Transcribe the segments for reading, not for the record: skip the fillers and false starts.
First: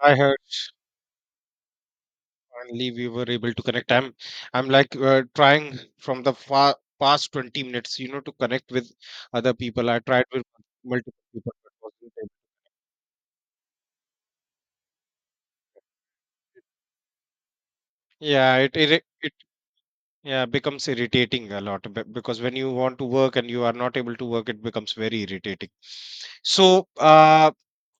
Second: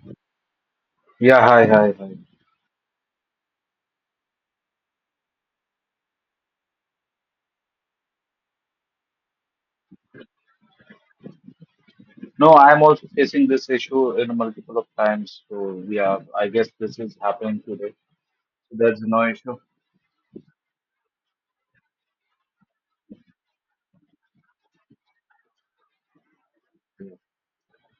I heard Yeah, hi, hi, hi. finally we were able to connect. I'm like trying from the past 20 minutes, you know, to connect with other people. I tried with multiple people, but wasn't able. No, I'm also facing this issue in multiple of times. So yeah, I guess this is happening today. Yeah, So it, there's it no it issue. yeah becomes irritating a lot because when you want to work and you are not able to work, it becomes very irritating. So, uh,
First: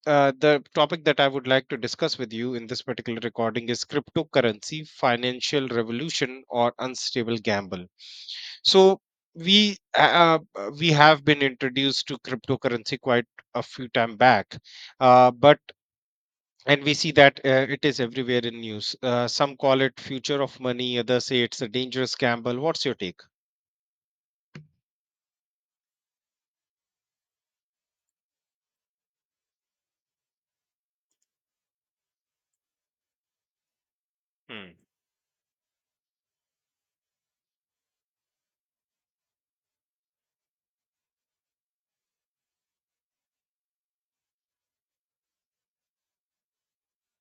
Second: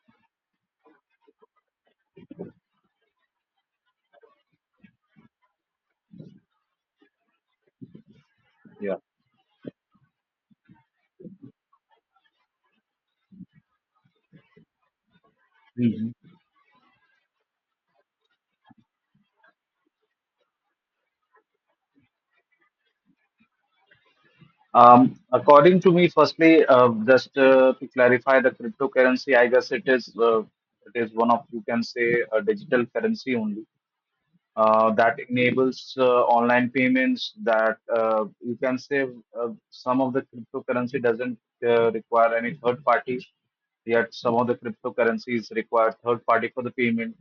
uh, the topic that I would like to discuss with you in this particular recording is cryptocurrency, financial revolution, or unstable gamble. Yeah. So we have been introduced to cryptocurrency quite a few time back, but Mhm. and we see that it is everywhere in news. Some call it future of money, others say it's a dangerous gamble. What's your take? According to me, firstly, just to clarify the cryptocurrency, I guess it is one of you can say a digital currency only. Hmm. That enables online payments that you can say some of the cryptocurrency doesn't require any third party, yet some of the cryptocurrencies require third party for the payment.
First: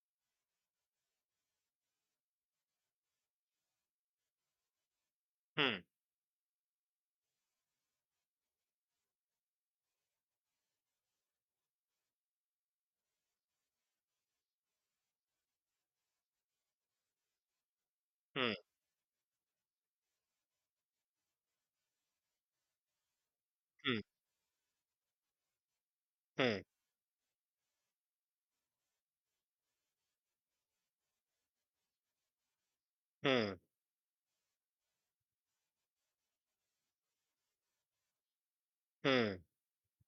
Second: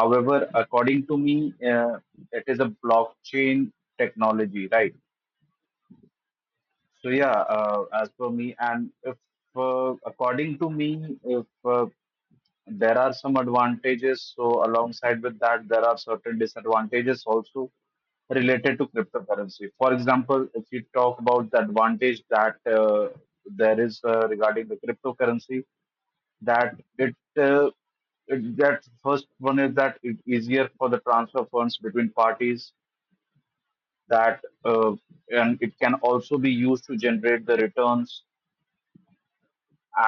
However, according to me, it is a blockchain technology, right? Hmm. So yeah, as per me, and if according to me, if there are some advantages, so alongside with that, there are certain disadvantages also Hmm. related to cryptocurrency. For example, if you talk about the advantage that there is Hmm. Regarding the cryptocurrency, Hmm. that it, it that first one is that it easier for the transfer funds between parties Hmm. that and it can also be used to generate the returns. Hmm.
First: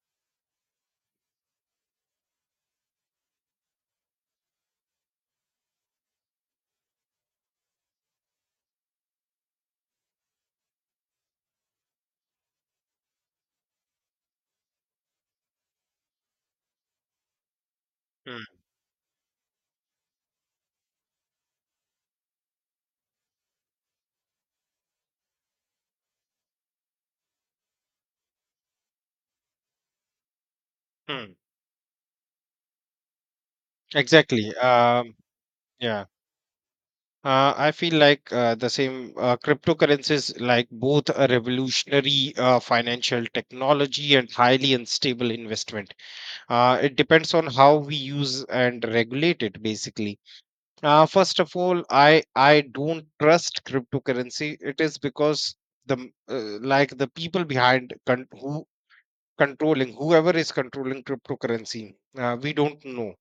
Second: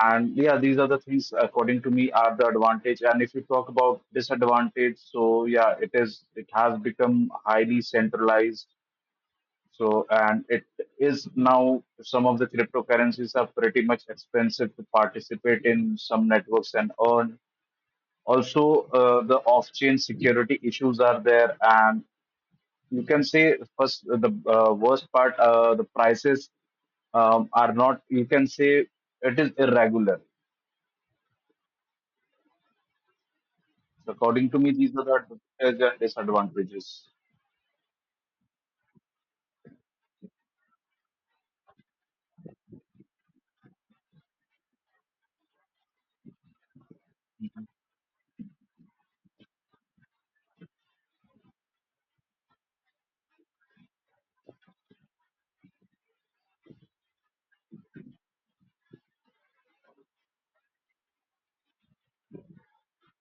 And yeah, these are the things according to me are the advantage. And if you talk about disadvantage, so yeah, it has become highly centralized, so and it is now some of the cryptocurrencies are pretty much expensive to participate in some networks and earn. Hmm. Also the off-chain security issues are there, and you can say first the worst part, the prices are not, you can say, it is irregular. Hmm. So according Exactly. to me, these are the advantages and Yeah, disadvantages. I feel like the same, cryptocurrencies, like both a revolutionary financial technology and highly unstable investment. It depends on how we use and regulate it, basically. First of all, I don't trust cryptocurrency. It is because the like the people behind who controlling, whoever is controlling cryptocurrency, we don't know.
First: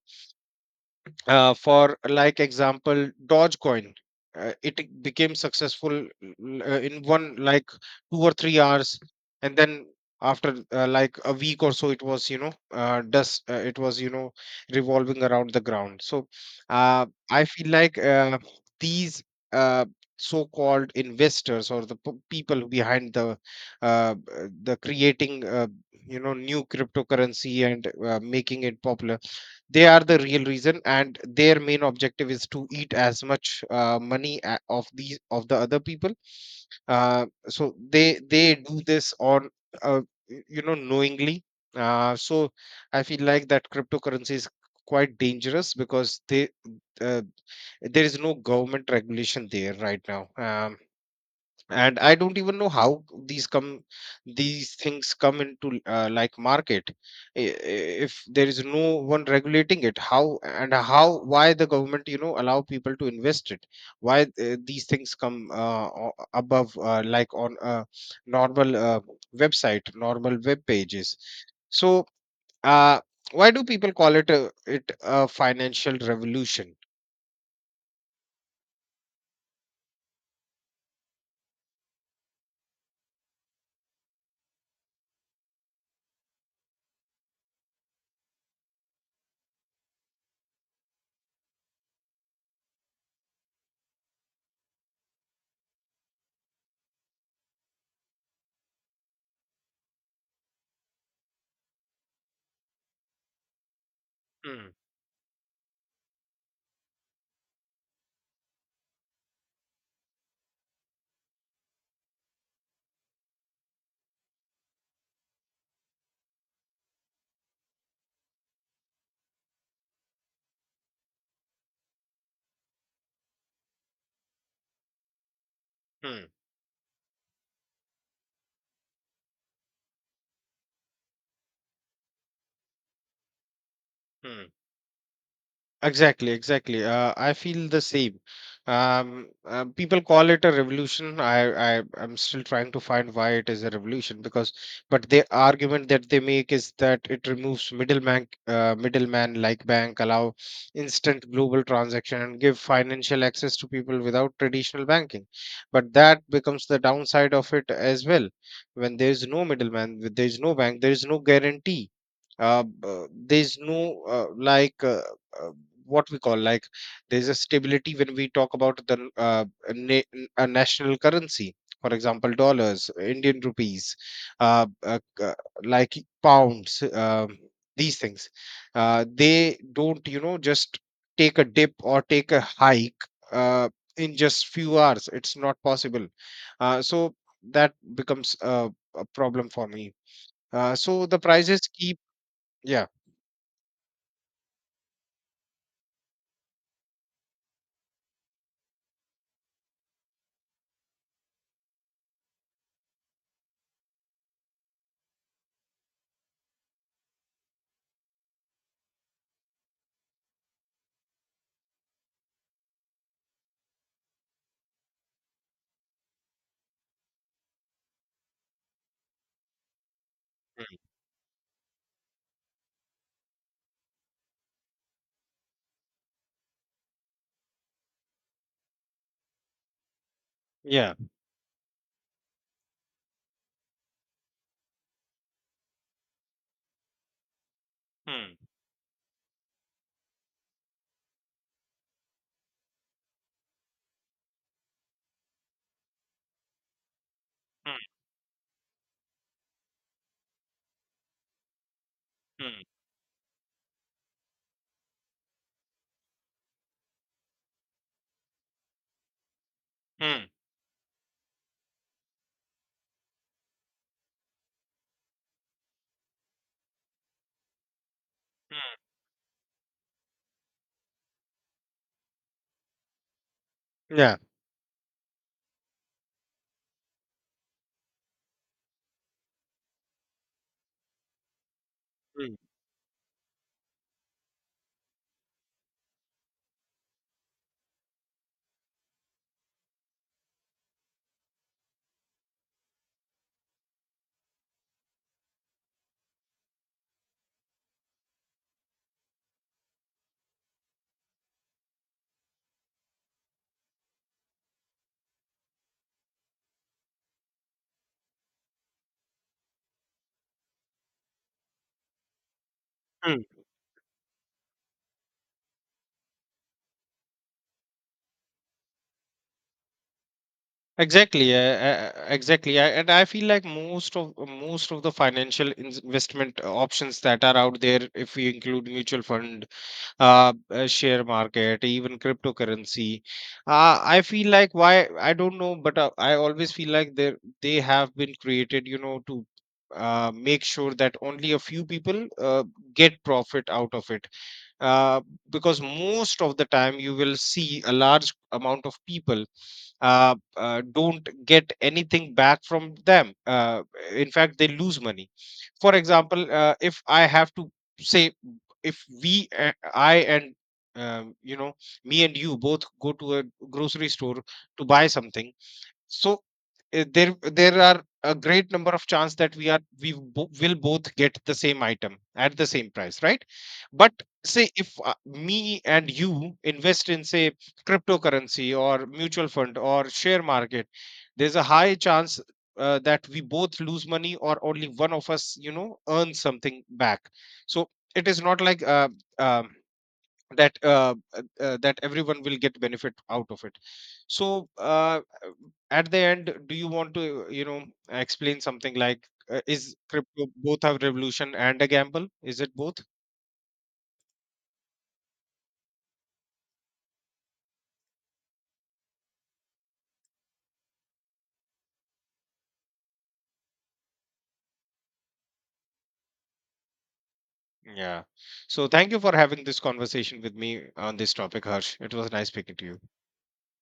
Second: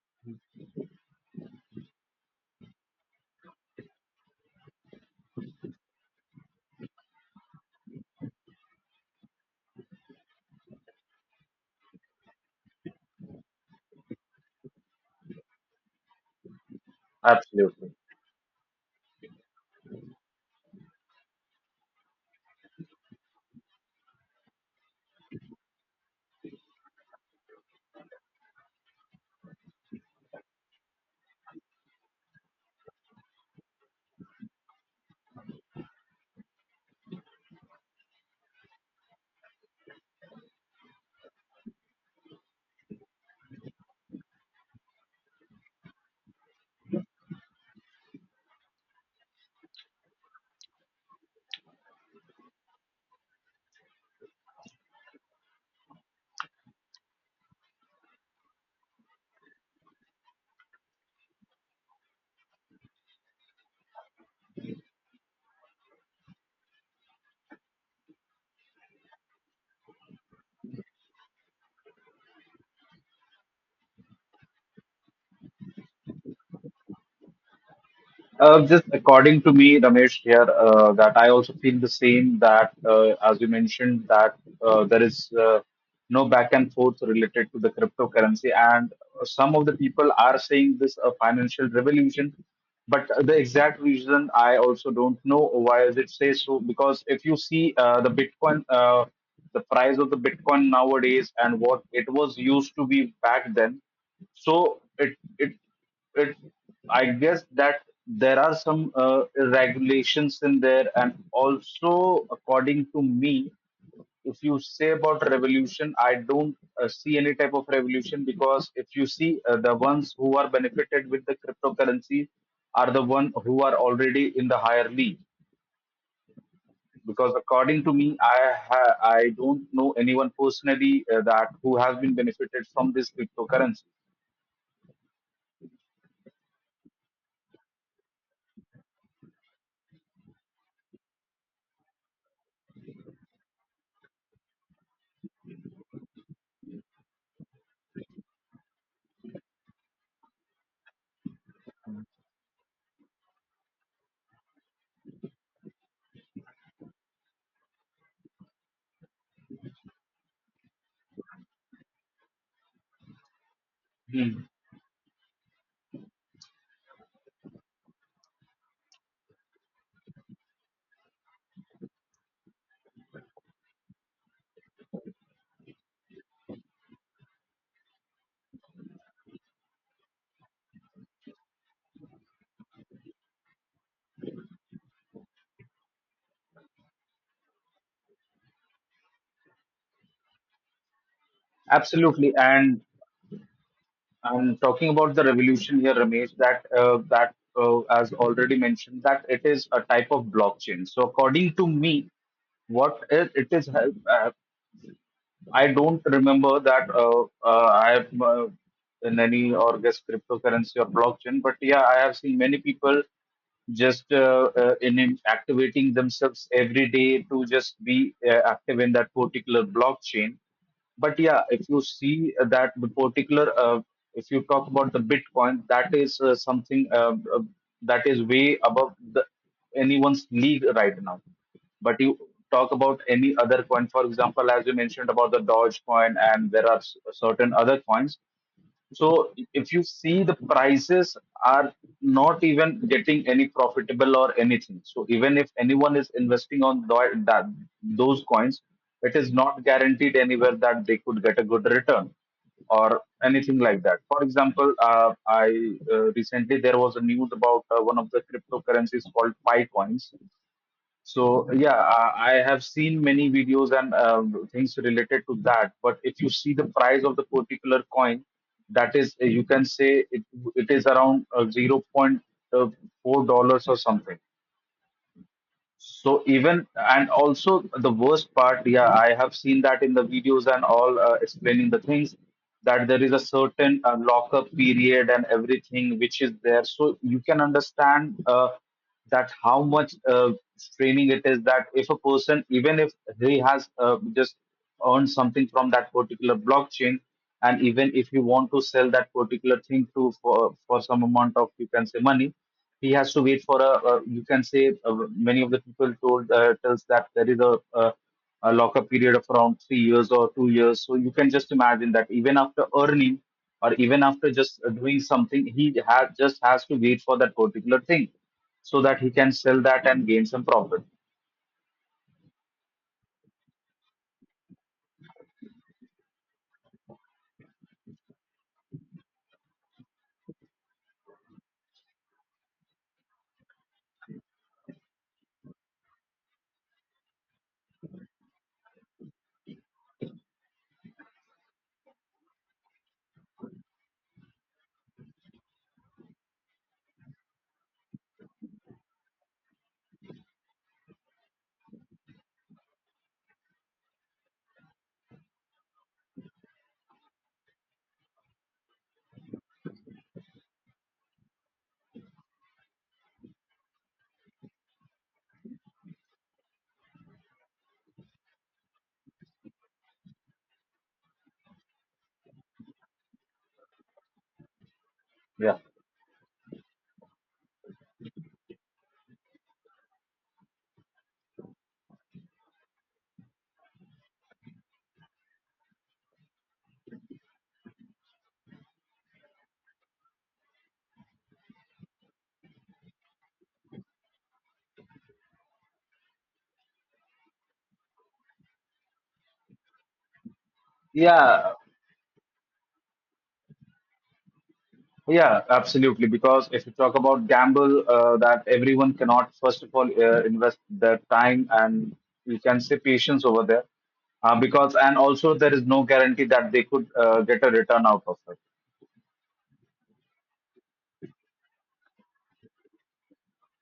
For like example, dogecoin, it became successful in one like 2 or 3 hours, and then after like a week or so, it was dust. It was, you know, revolving around the ground. So uh, I feel Absolutely. like these uh, so-called investors, or the people behind uh, uh, the creating you know, new cryptocurrency and making it popular, they are the real reason, and their main objective is to eat as much money of these, of the other people. So they do this on uh, you know, knowingly. So I feel like that cryptocurrency is quite dangerous, because they uh, there is no government regulation there right now. And I don't even know how these come, these things come into like market. If there is no one regulating it, how and how, why the government, you know, allow people to invest it? Why these things come above like on a normal website, normal web pages? So uh, why do people call it a, it a financial revolution? Just according to me, Ramesh here, that I also feel the same that as you mentioned that there is no back and forth related to the cryptocurrency, and some of the people are saying this a financial revolution, but the exact reason I also don't know why is it say so, because if you see the Bitcoin, the price of the Bitcoin nowadays and what it was used to be back then, Hmm. so it it it, I guess that there are some regulations in there, and also according to me, if you say about revolution, I don't see any type of revolution because if you see the ones who are benefited with the cryptocurrency are the one who are already in the higher league. Hmm. Because according to me, I don't know anyone personally that who has been benefited from this cryptocurrency. Hmm. Exactly, exactly. I feel the same. People call it a revolution. I'm still trying to find why it is a revolution, because, but the argument that they make is that it removes middleman, middleman like bank, allow instant global transaction, and give financial access to people without traditional banking. But that becomes the downside of it as well. When there is no middleman, there is no bank, there is no guarantee. There's no Hmm. Uh, what we call like, there's a stability when we talk about the a national currency, for example, dollars, Indian rupees, uh, uh, uh, like pounds. These things they don't, you know, just take a dip or take a hike uh, in just few hours. It's not possible. So that becomes a problem for me. So the prices keep. Absolutely, and Yeah. I'm talking about the revolution here, Ramesh, that as already mentioned, that it is a type of blockchain. So according to me, what it is, I don't remember that I have in any or guess cryptocurrency or blockchain, but yeah, I have seen many people just in activating themselves every day to just be active in that particular blockchain. But yeah, if you see that the particular if you talk about the Bitcoin, that is something that is way above the anyone's league Yeah. right now. But you talk about any other coin, for example, as you mentioned about the Doge coin, and there are certain other coins. Hmm. So if you see the prices are not even getting any profitable or anything. So even if anyone is investing on that Hmm. those coins, it is not guaranteed anywhere that they could get a good return Hmm. or anything like that. For example, I recently there was a news about one of the cryptocurrencies called Pi coins. Hmm. So yeah, I have seen many videos and things related to that. But if you see the price of the particular coin, Mm. that is, you can say it, it is around zero point uh, 0.4 dollars or Yeah. something. So even and also the worst part, yeah, I have seen that in the videos and all explaining the things Mm, that there is a certain lockup period and everything which is there. So you can understand that how much straining it is that if a person, even if he has just earned something from that particular blockchain, and even if you want to sell that particular thing to for some amount of you can say money, he has to wait for a, you can say, many of the people told, tells that there is a a lockup period of around 3 years or 2 years, so you can just imagine that even after earning mm. or even after just doing something, he has just has to wait for that particular thing so that he can sell that and gain some profit. Exactly. Exactly. I, and I feel like most of the financial investment options that are out there, if we include mutual fund, share market, even cryptocurrency, I feel like why I don't know, but I always feel like they have been created, you know, to make sure that only a few people get profit out of it. uh, because most of the time you will see a large amount of people don't get anything back from them. In fact, they lose money. For example, if I have to say, if we, I and you know, me and you both go to a grocery store to buy something. So there are a great number of chance that we are we bo- will both get the same item at the same price, right? But say if Yeah, me and you invest in say cryptocurrency or mutual fund or share market, there's a high chance that we both lose money, or only one of us, you know, earns something back. So it is not like um that everyone will get benefit out of it. So at the end, do you want to, you know, explain something like, is crypto both a revolution yeah. and a gamble? Is it both? Yeah, absolutely. Because if you talk about gamble, that everyone cannot, first of all, invest their time and you can say patience over there. Because, and also there is no guarantee that they could get a return out Yeah. of it. So thank you for having this conversation with me on this topic, Harsh. It was nice speaking to you.